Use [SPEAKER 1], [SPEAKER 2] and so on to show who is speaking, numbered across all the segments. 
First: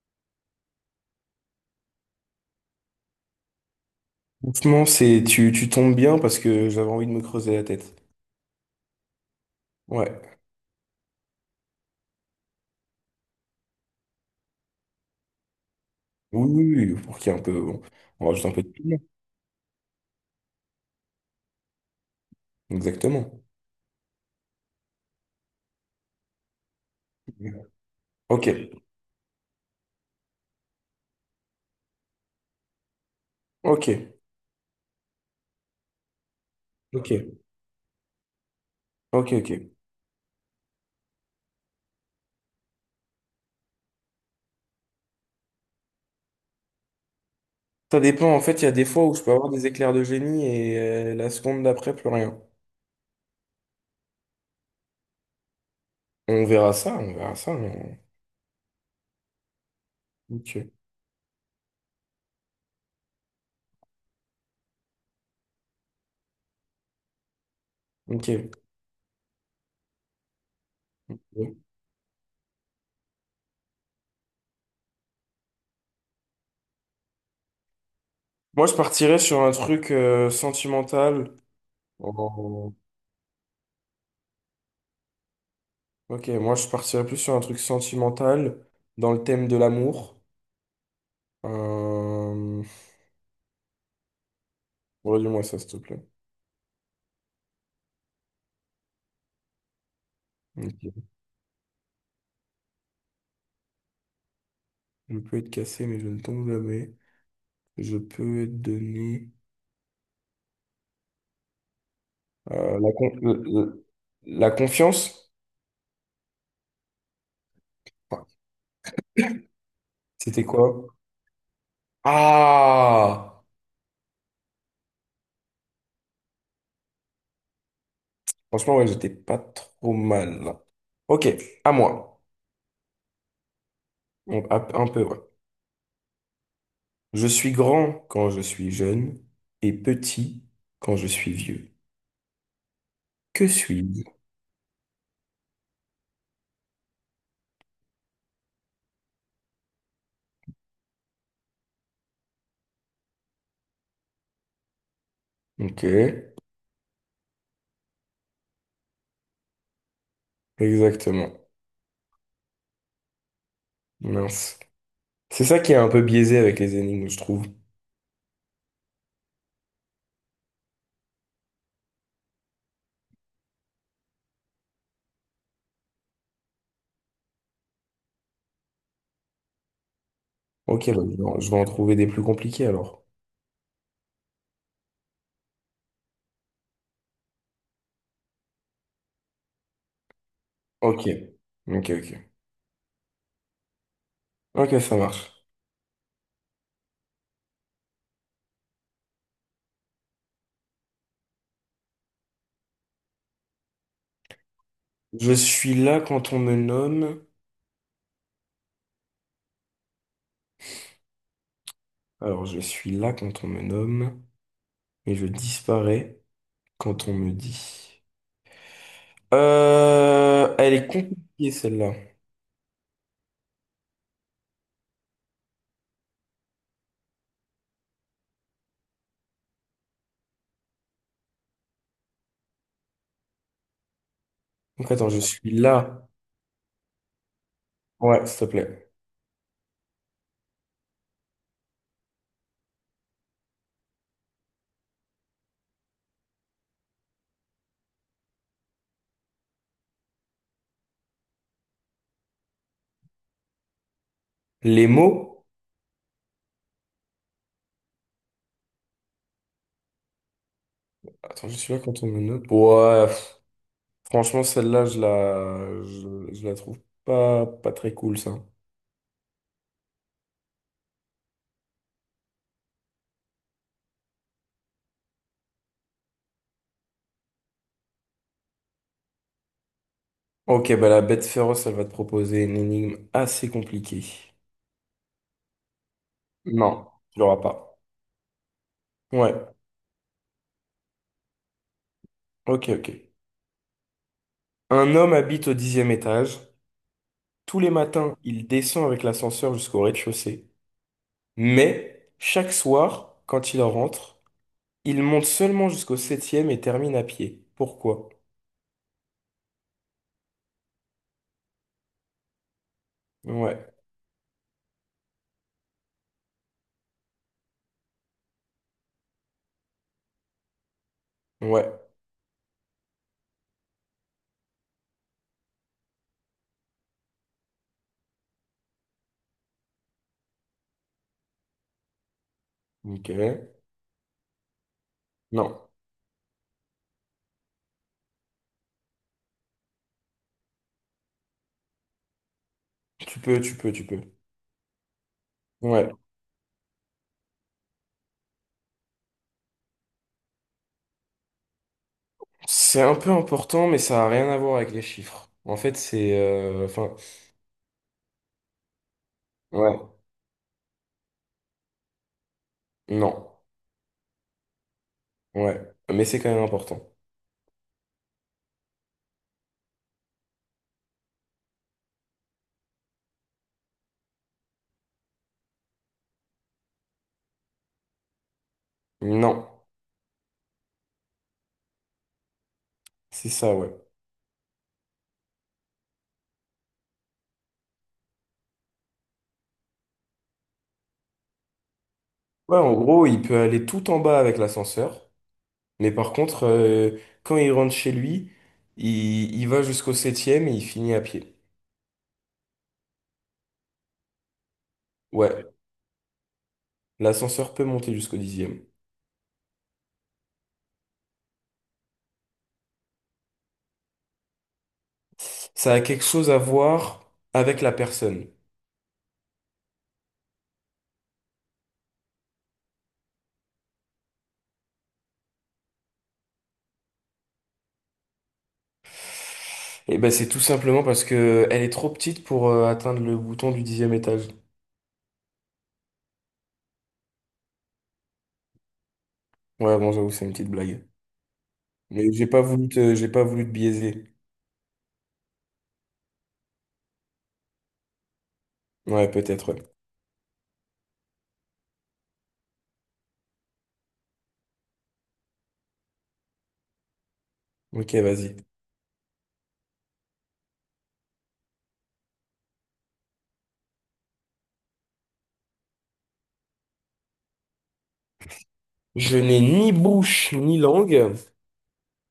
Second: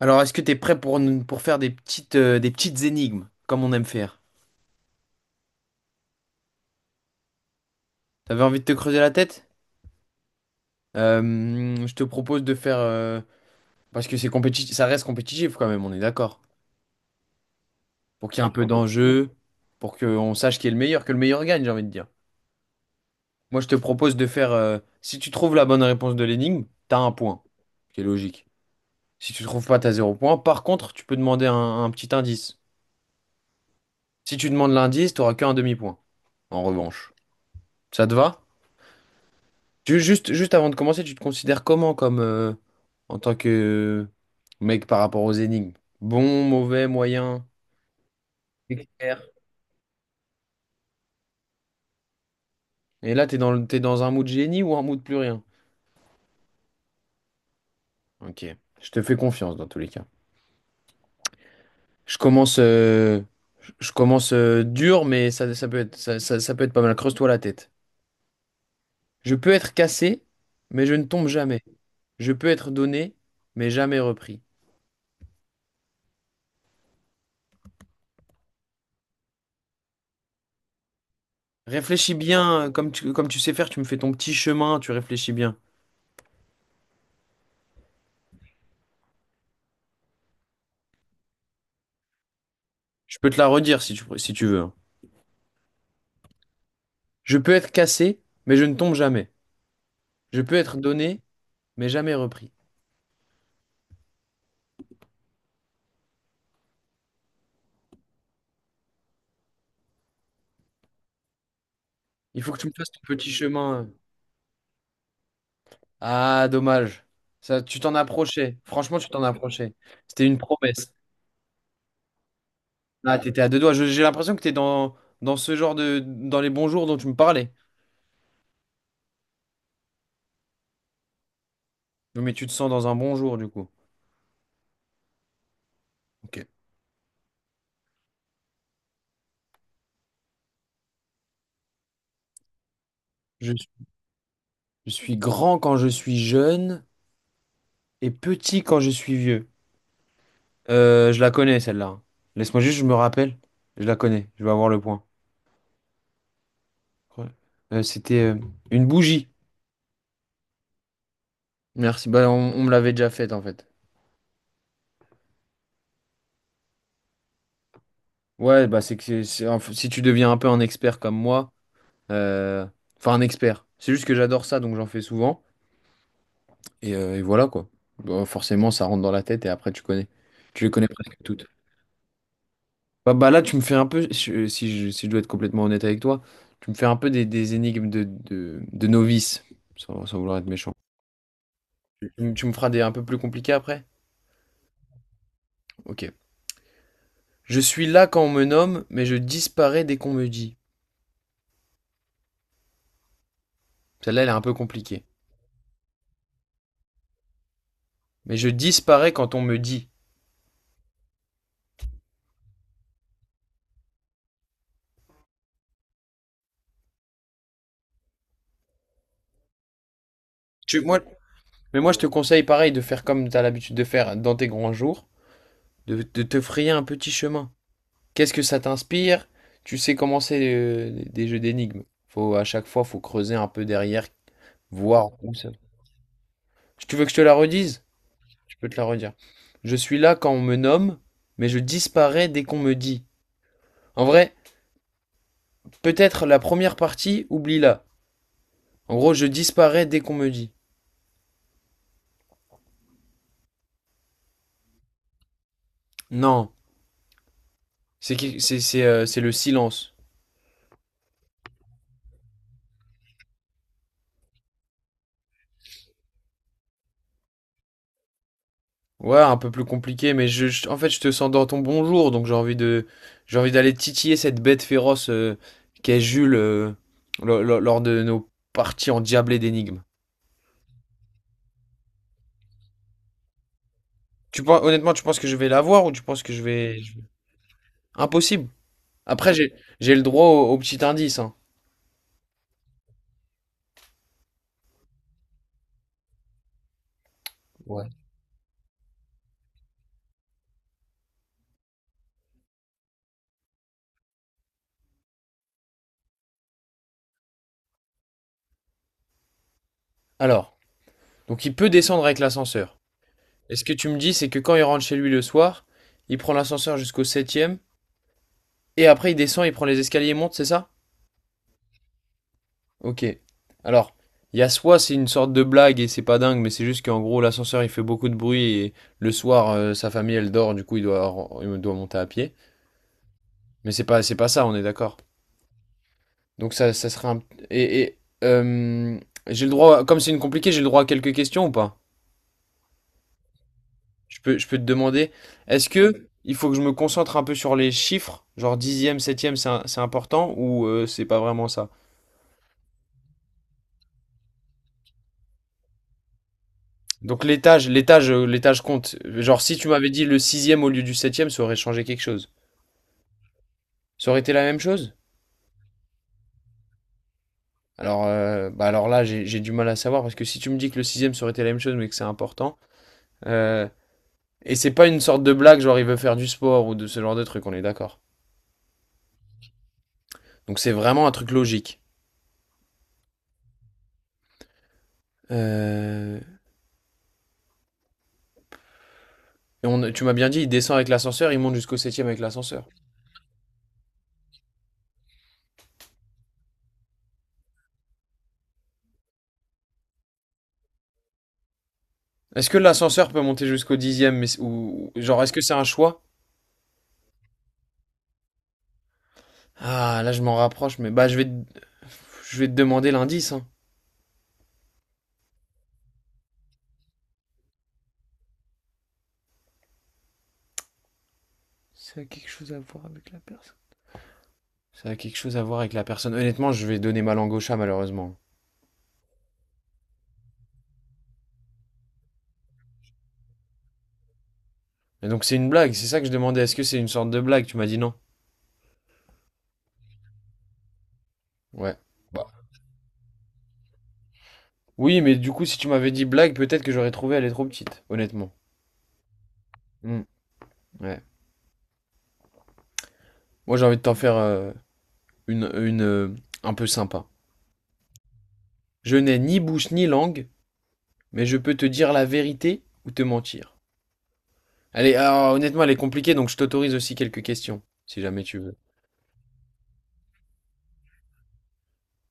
[SPEAKER 1] Alors, est-ce que t'es prêt pour, pour faire des petites énigmes, comme on aime faire?
[SPEAKER 2] Franchement, c'est tu tombes bien parce que j'avais envie de me creuser la tête.
[SPEAKER 1] T'avais envie de te creuser la tête?
[SPEAKER 2] Ouais.
[SPEAKER 1] Je te propose de faire... parce que c'est compétitif, ça reste compétitif quand même, on est d'accord.
[SPEAKER 2] Oui, oui, oui, pour qu'il y ait un peu. Bon, on
[SPEAKER 1] Pour qu'il y ait
[SPEAKER 2] rajoute
[SPEAKER 1] un
[SPEAKER 2] un peu
[SPEAKER 1] peu
[SPEAKER 2] de piment.
[SPEAKER 1] d'enjeu, pour qu'on sache qui est le meilleur, que le meilleur gagne, j'ai envie de dire.
[SPEAKER 2] Exactement.
[SPEAKER 1] Moi, je te propose de faire... si tu trouves la bonne réponse de l'énigme, t'as un point, ce qui est logique.
[SPEAKER 2] Ok,
[SPEAKER 1] Si tu trouves pas, t'as zéro point. Par contre, tu peux demander un petit indice.
[SPEAKER 2] ok,
[SPEAKER 1] Si tu demandes l'indice, t'auras qu'un demi-point, en revanche.
[SPEAKER 2] ok,
[SPEAKER 1] Ça te va?
[SPEAKER 2] ok, ok.
[SPEAKER 1] Juste avant de commencer, tu te considères comment comme en tant que mec par rapport aux énigmes? Bon, mauvais, moyen,
[SPEAKER 2] Ça dépend, en fait, il y a des fois où je peux
[SPEAKER 1] expert.
[SPEAKER 2] avoir des éclairs de génie et la seconde d'après, plus rien.
[SPEAKER 1] Et là, t'es dans un mood génie ou un mood plus rien?
[SPEAKER 2] On verra ça, on verra ça.
[SPEAKER 1] Ok, je te fais confiance dans tous les cas.
[SPEAKER 2] Ok,
[SPEAKER 1] Je commence, euh, je commence dur, mais ça peut être pas mal. Creuse-toi la tête.
[SPEAKER 2] ok.
[SPEAKER 1] Je peux être cassé, mais je ne tombe
[SPEAKER 2] Ouais.
[SPEAKER 1] jamais. Je peux être donné, mais jamais repris.
[SPEAKER 2] Moi, je partirais sur un truc sentimental.
[SPEAKER 1] Réfléchis bien,
[SPEAKER 2] Oh,
[SPEAKER 1] comme tu sais faire, tu me fais ton petit chemin, tu réfléchis bien.
[SPEAKER 2] ok, moi, je partirais plus sur un truc sentimental dans le thème de l'amour. Euh,
[SPEAKER 1] Je peux te la redire si tu veux, hein.
[SPEAKER 2] Redis-moi ça, s'il te plaît.
[SPEAKER 1] Je peux être cassé, mais je ne tombe jamais. Je peux être
[SPEAKER 2] Ok.
[SPEAKER 1] donné, mais jamais repris.
[SPEAKER 2] Je peux être cassé, mais je ne tombe jamais. Je peux être donné.
[SPEAKER 1] Il faut que tu me
[SPEAKER 2] euh,
[SPEAKER 1] fasses
[SPEAKER 2] la,
[SPEAKER 1] ton
[SPEAKER 2] con-
[SPEAKER 1] petit
[SPEAKER 2] le-
[SPEAKER 1] chemin,
[SPEAKER 2] le-
[SPEAKER 1] hein.
[SPEAKER 2] la confiance?
[SPEAKER 1] Ah, dommage. Ça, tu t'en
[SPEAKER 2] Enfin,
[SPEAKER 1] approchais. Franchement, tu t'en approchais. C'était une
[SPEAKER 2] c'était quoi?
[SPEAKER 1] promesse. Ah,
[SPEAKER 2] Ah!
[SPEAKER 1] t'étais à deux doigts. J'ai l'impression que t'es dans ce genre de... dans les bons jours dont tu me parlais.
[SPEAKER 2] Franchement, ouais, j'étais pas trop mal là. Ok, à moi.
[SPEAKER 1] Non, mais tu te sens dans un bon jour, du coup.
[SPEAKER 2] Bon, un peu, ouais.
[SPEAKER 1] Ok.
[SPEAKER 2] Je suis grand quand je suis jeune et petit quand je suis vieux. Que
[SPEAKER 1] Je,
[SPEAKER 2] suis-je?
[SPEAKER 1] je suis grand quand je suis jeune et petit quand je suis vieux. Je la connais, celle-là. Laisse-moi juste, je me rappelle. Je la connais. Je vais avoir le point.
[SPEAKER 2] Ok,
[SPEAKER 1] Ouais. C'était une bougie.
[SPEAKER 2] exactement.
[SPEAKER 1] Merci. Bah, on me l'avait déjà faite en fait.
[SPEAKER 2] Mince. C'est ça qui est un peu biaisé avec les énigmes, je trouve.
[SPEAKER 1] Ouais, bah c'est que si tu deviens un peu un expert comme moi, euh, enfin un expert, c'est juste que j'adore ça, donc j'en fais souvent. Et voilà quoi. Bah, forcément, ça rentre dans la tête et après tu connais. Tu les connais
[SPEAKER 2] Ok, bah,
[SPEAKER 1] presque
[SPEAKER 2] je vais
[SPEAKER 1] toutes.
[SPEAKER 2] je vais en trouver des plus compliqués alors.
[SPEAKER 1] Bah là, tu me fais un peu, si je dois être complètement honnête avec toi, tu me fais un peu des énigmes de novice, sans vouloir être méchant.
[SPEAKER 2] Ok. Ok, ok.
[SPEAKER 1] Tu me feras des un peu plus compliqués après?
[SPEAKER 2] Ok, ça marche.
[SPEAKER 1] Ok. Je suis là quand on me nomme, mais je disparais dès qu'on me dit. Celle-là, elle est un peu compliquée.
[SPEAKER 2] Je suis là quand on me nomme.
[SPEAKER 1] Mais je disparais quand on me dit.
[SPEAKER 2] Alors, je suis là quand on me nomme, mais je disparais quand on me dit. Elle
[SPEAKER 1] Tu,
[SPEAKER 2] est
[SPEAKER 1] moi,
[SPEAKER 2] compliquée
[SPEAKER 1] mais moi,
[SPEAKER 2] celle-là.
[SPEAKER 1] je te conseille pareil de faire comme tu as l'habitude de faire dans tes grands jours, de te frayer un petit chemin. Qu'est-ce que ça t'inspire? Tu sais comment c'est des jeux d'énigmes. Faut, à chaque fois, faut creuser un peu derrière,
[SPEAKER 2] Donc,
[SPEAKER 1] voir
[SPEAKER 2] attends, je
[SPEAKER 1] où ça.
[SPEAKER 2] suis là.
[SPEAKER 1] Tu veux que je te la redise?
[SPEAKER 2] Ouais, s'il te
[SPEAKER 1] Je peux te la
[SPEAKER 2] plaît.
[SPEAKER 1] redire. Je suis là quand on me nomme, mais je disparais dès qu'on me dit. En vrai, peut-être la première partie, oublie-la. En gros, je disparais dès qu'on me dit.
[SPEAKER 2] Les mots.
[SPEAKER 1] Non, c'est qui- c'est le silence.
[SPEAKER 2] Attends, je suis là quand on me nomme. Ouais, pff, franchement, celle-là, je la trouve pas, pas très cool, ça.
[SPEAKER 1] Ouais, un peu plus compliqué, mais en fait, je te sens dans ton bonjour, donc j'ai envie d'aller titiller cette bête féroce, qu'est Jules lors de nos parties endiablées d'énigmes.
[SPEAKER 2] Ok, bah la bête féroce, elle va te proposer une énigme assez compliquée.
[SPEAKER 1] Tu penses, honnêtement, tu penses que je vais la voir ou tu penses que je vais...
[SPEAKER 2] Non, tu l'auras pas.
[SPEAKER 1] Impossible. Après,
[SPEAKER 2] Ouais,
[SPEAKER 1] j'ai le droit au petit indice, hein.
[SPEAKER 2] ok, ok. Un homme habite au dixième étage. Tous les
[SPEAKER 1] Ouais.
[SPEAKER 2] matins, il descend avec l'ascenseur jusqu'au rez-de-chaussée. Mais chaque soir, quand il rentre, il monte seulement jusqu'au septième et termine à pied. Pourquoi?
[SPEAKER 1] Alors, donc il peut descendre avec l'ascenseur. Et ce
[SPEAKER 2] Ouais,
[SPEAKER 1] que tu me dis, c'est que quand il rentre chez lui le soir, il prend l'ascenseur jusqu'au septième. Et après, il descend, il prend les escaliers et monte, c'est ça?
[SPEAKER 2] ouais.
[SPEAKER 1] Ok. Alors, il y a soit c'est une sorte de blague et c'est pas dingue, mais c'est juste qu'en gros, l'ascenseur il fait beaucoup de bruit et le soir, sa famille elle dort, du coup, il doit monter à pied.
[SPEAKER 2] Ok.
[SPEAKER 1] Mais c'est pas ça, on est d'accord.
[SPEAKER 2] Non,
[SPEAKER 1] Donc, ça serait un. Et, et, euh, j'ai le droit, comme c'est une compliquée, j'ai le droit à quelques questions ou pas?
[SPEAKER 2] tu peux, tu peux, tu peux.
[SPEAKER 1] Je peux te demander, est-ce
[SPEAKER 2] Ouais.
[SPEAKER 1] que il faut que je me concentre un peu sur les chiffres, genre dixième, septième, c'est important ou c'est pas vraiment ça?
[SPEAKER 2] C'est un peu important, mais ça n'a rien à voir avec les chiffres. En fait, enfin,
[SPEAKER 1] Donc l'étage compte. Genre si tu
[SPEAKER 2] ouais.
[SPEAKER 1] m'avais dit le sixième au lieu du septième, ça aurait changé quelque chose.
[SPEAKER 2] Non.
[SPEAKER 1] Ça aurait été la même chose?
[SPEAKER 2] Ouais. Mais c'est quand même important.
[SPEAKER 1] Alors, bah alors là, j'ai du mal à savoir parce que si tu me dis que le sixième ça aurait été la même chose, mais que c'est important, euh, et c'est pas une sorte de blague, genre il veut faire du sport ou de ce genre de truc, on est d'accord.
[SPEAKER 2] Non.
[SPEAKER 1] Donc c'est vraiment un truc logique.
[SPEAKER 2] C'est ça, ouais.
[SPEAKER 1] Euh, et tu m'as bien dit, il descend avec l'ascenseur, il monte jusqu'au septième avec
[SPEAKER 2] Ouais,
[SPEAKER 1] l'ascenseur.
[SPEAKER 2] en gros, il peut aller tout en bas avec l'ascenseur, mais par contre, quand il rentre chez lui, il va jusqu'au septième et il finit à pied.
[SPEAKER 1] Est-ce que l'ascenseur peut monter jusqu'au dixième, mais, genre est-ce que
[SPEAKER 2] Ouais,
[SPEAKER 1] c'est un choix?
[SPEAKER 2] l'ascenseur peut monter jusqu'au dixième.
[SPEAKER 1] Ah, là, je m'en rapproche, mais bah, je vais te demander l'indice, hein.
[SPEAKER 2] Ça a quelque chose à voir avec la personne.
[SPEAKER 1] Ça a quelque chose à voir avec la personne. Ça a quelque chose à voir avec la personne. Honnêtement, je vais donner ma langue au chat, malheureusement.
[SPEAKER 2] Et ben, c'est tout simplement parce que elle est trop petite pour atteindre le bouton du dixième étage.
[SPEAKER 1] Mais donc, c'est une blague, c'est ça que je demandais. Est-ce que c'est une sorte de blague? Tu m'as dit non.
[SPEAKER 2] Ouais, bon, j'avoue, c'est une petite blague.
[SPEAKER 1] Ouais.
[SPEAKER 2] Mais
[SPEAKER 1] Bah.
[SPEAKER 2] j'ai pas voulu te biaiser.
[SPEAKER 1] Oui, mais du coup, si tu m'avais dit blague, peut-être que j'aurais trouvé elle est trop petite, honnêtement.
[SPEAKER 2] Ouais, peut-être, ouais.
[SPEAKER 1] Hmm. Ouais. Moi, j'ai envie de t'en faire une un peu sympa.
[SPEAKER 2] Ok, vas-y.
[SPEAKER 1] Je n'ai ni bouche ni langue, mais je peux te dire la vérité ou te mentir. Allez, alors, honnêtement, elle est compliquée, donc je t'autorise aussi quelques questions, si jamais tu veux.
[SPEAKER 2] Je n'ai ni bouche ni langue.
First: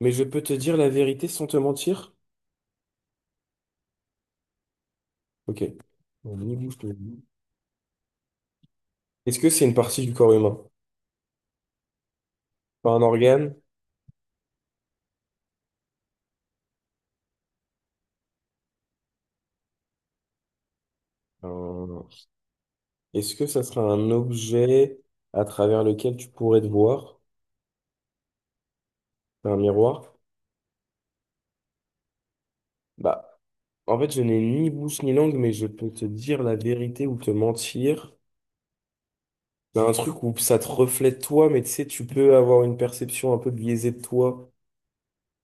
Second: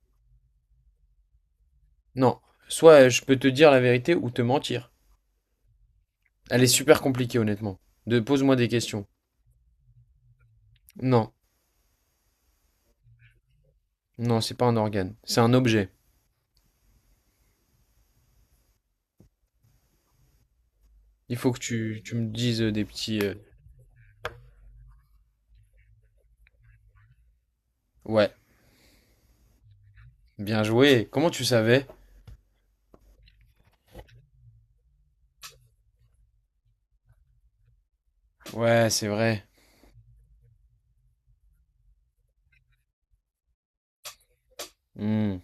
[SPEAKER 2] Mais je peux te dire la vérité sans te mentir?
[SPEAKER 1] Non, soit je peux te dire la vérité ou te mentir.
[SPEAKER 2] Ok. On y
[SPEAKER 1] Elle est
[SPEAKER 2] bouge, je te le.
[SPEAKER 1] super compliquée, honnêtement. De pose-moi des questions.
[SPEAKER 2] Est-ce que c'est une partie du corps humain?
[SPEAKER 1] Non,
[SPEAKER 2] Pas un organe?
[SPEAKER 1] non, c'est pas un organe, c'est un objet. Il faut que tu,
[SPEAKER 2] Un-
[SPEAKER 1] tu me dises des petits.
[SPEAKER 2] Est-ce que ça sera un objet à travers lequel tu pourrais te voir?
[SPEAKER 1] Ouais,
[SPEAKER 2] C'est un miroir?
[SPEAKER 1] bien joué. Comment tu savais?
[SPEAKER 2] Bah, en fait, je n'ai ni bouche ni langue, mais je peux te dire la vérité ou te mentir.
[SPEAKER 1] Ouais, c'est vrai.
[SPEAKER 2] C'est un truc où ça te reflète toi, mais tu sais, tu peux avoir une perception un peu biaisée de toi.
[SPEAKER 1] Hmm.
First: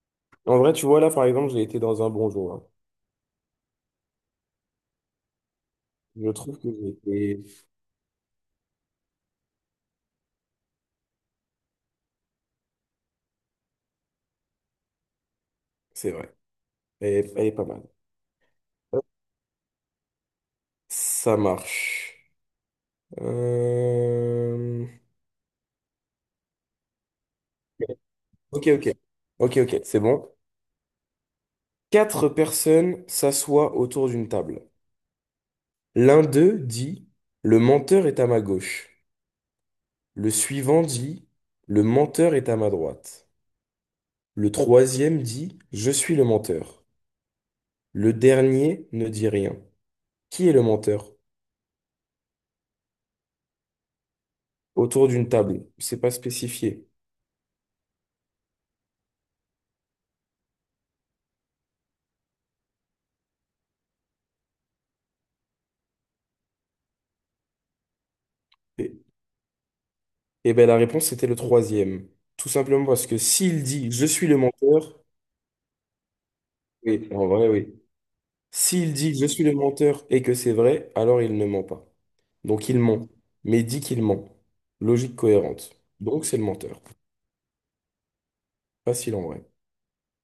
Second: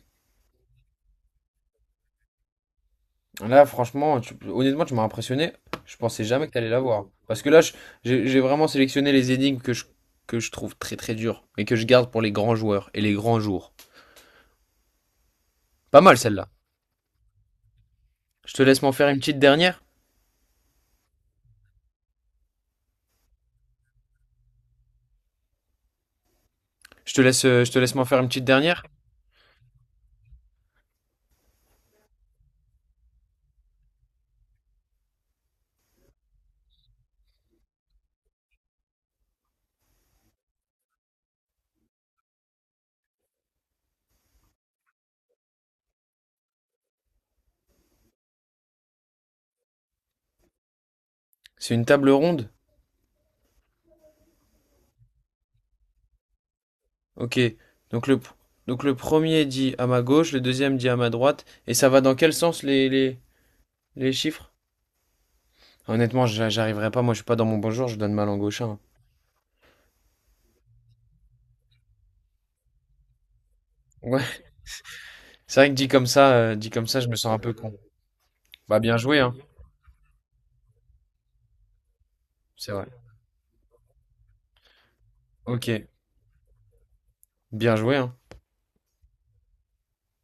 [SPEAKER 2] En vrai, tu vois, là, par exemple, j'ai été dans un bonjour. Hein.
[SPEAKER 1] Là, franchement, honnêtement, tu m'as impressionné. Je pensais
[SPEAKER 2] Je
[SPEAKER 1] jamais que
[SPEAKER 2] trouve que
[SPEAKER 1] t'allais
[SPEAKER 2] j'ai
[SPEAKER 1] l'avoir. Parce
[SPEAKER 2] été...
[SPEAKER 1] que là, j'ai vraiment sélectionné les énigmes que je trouve très très dures, mais que je garde pour les grands joueurs et les grands jours. Pas
[SPEAKER 2] C'est
[SPEAKER 1] mal
[SPEAKER 2] vrai.
[SPEAKER 1] celle-là.
[SPEAKER 2] Elle est pas mal.
[SPEAKER 1] Je te laisse m'en faire une petite dernière.
[SPEAKER 2] Ça marche. Euh,
[SPEAKER 1] Je te laisse m'en faire une petite
[SPEAKER 2] Ok,
[SPEAKER 1] dernière.
[SPEAKER 2] ok. Ok, ok, c'est bon. Quatre personnes s'assoient autour d'une table. L'un d'eux dit, le menteur est à ma gauche. Le suivant dit, le menteur est à ma droite. Le troisième dit, je suis le menteur. Le dernier ne dit rien. Qui est le menteur?
[SPEAKER 1] C'est une table ronde.
[SPEAKER 2] Autour d'une table. C'est pas spécifié.
[SPEAKER 1] Ok. Donc le, donc le premier dit à ma gauche, le deuxième dit à ma droite. Et ça va dans quel sens les chiffres? Honnêtement, j'arriverai pas. Moi, je suis pas dans mon bonjour. Je donne mal en gauche, hein.
[SPEAKER 2] Et, et ben la réponse c'était le troisième. Tout simplement parce que s'il dit, je suis le
[SPEAKER 1] Ouais.
[SPEAKER 2] menteur,
[SPEAKER 1] C'est vrai que dit comme ça, je
[SPEAKER 2] oui,
[SPEAKER 1] me
[SPEAKER 2] en
[SPEAKER 1] sens un
[SPEAKER 2] vrai,
[SPEAKER 1] peu
[SPEAKER 2] oui.
[SPEAKER 1] con. Bah
[SPEAKER 2] S'il
[SPEAKER 1] bien
[SPEAKER 2] dit
[SPEAKER 1] joué,
[SPEAKER 2] je
[SPEAKER 1] hein.
[SPEAKER 2] suis le menteur et que c'est vrai, alors il ne ment pas. Donc
[SPEAKER 1] C'est
[SPEAKER 2] il
[SPEAKER 1] vrai.
[SPEAKER 2] ment, mais il dit qu'il ment. Logique
[SPEAKER 1] Ok.
[SPEAKER 2] cohérente. Donc c'est le menteur.
[SPEAKER 1] Bien joué, hein.
[SPEAKER 2] Facile en vrai.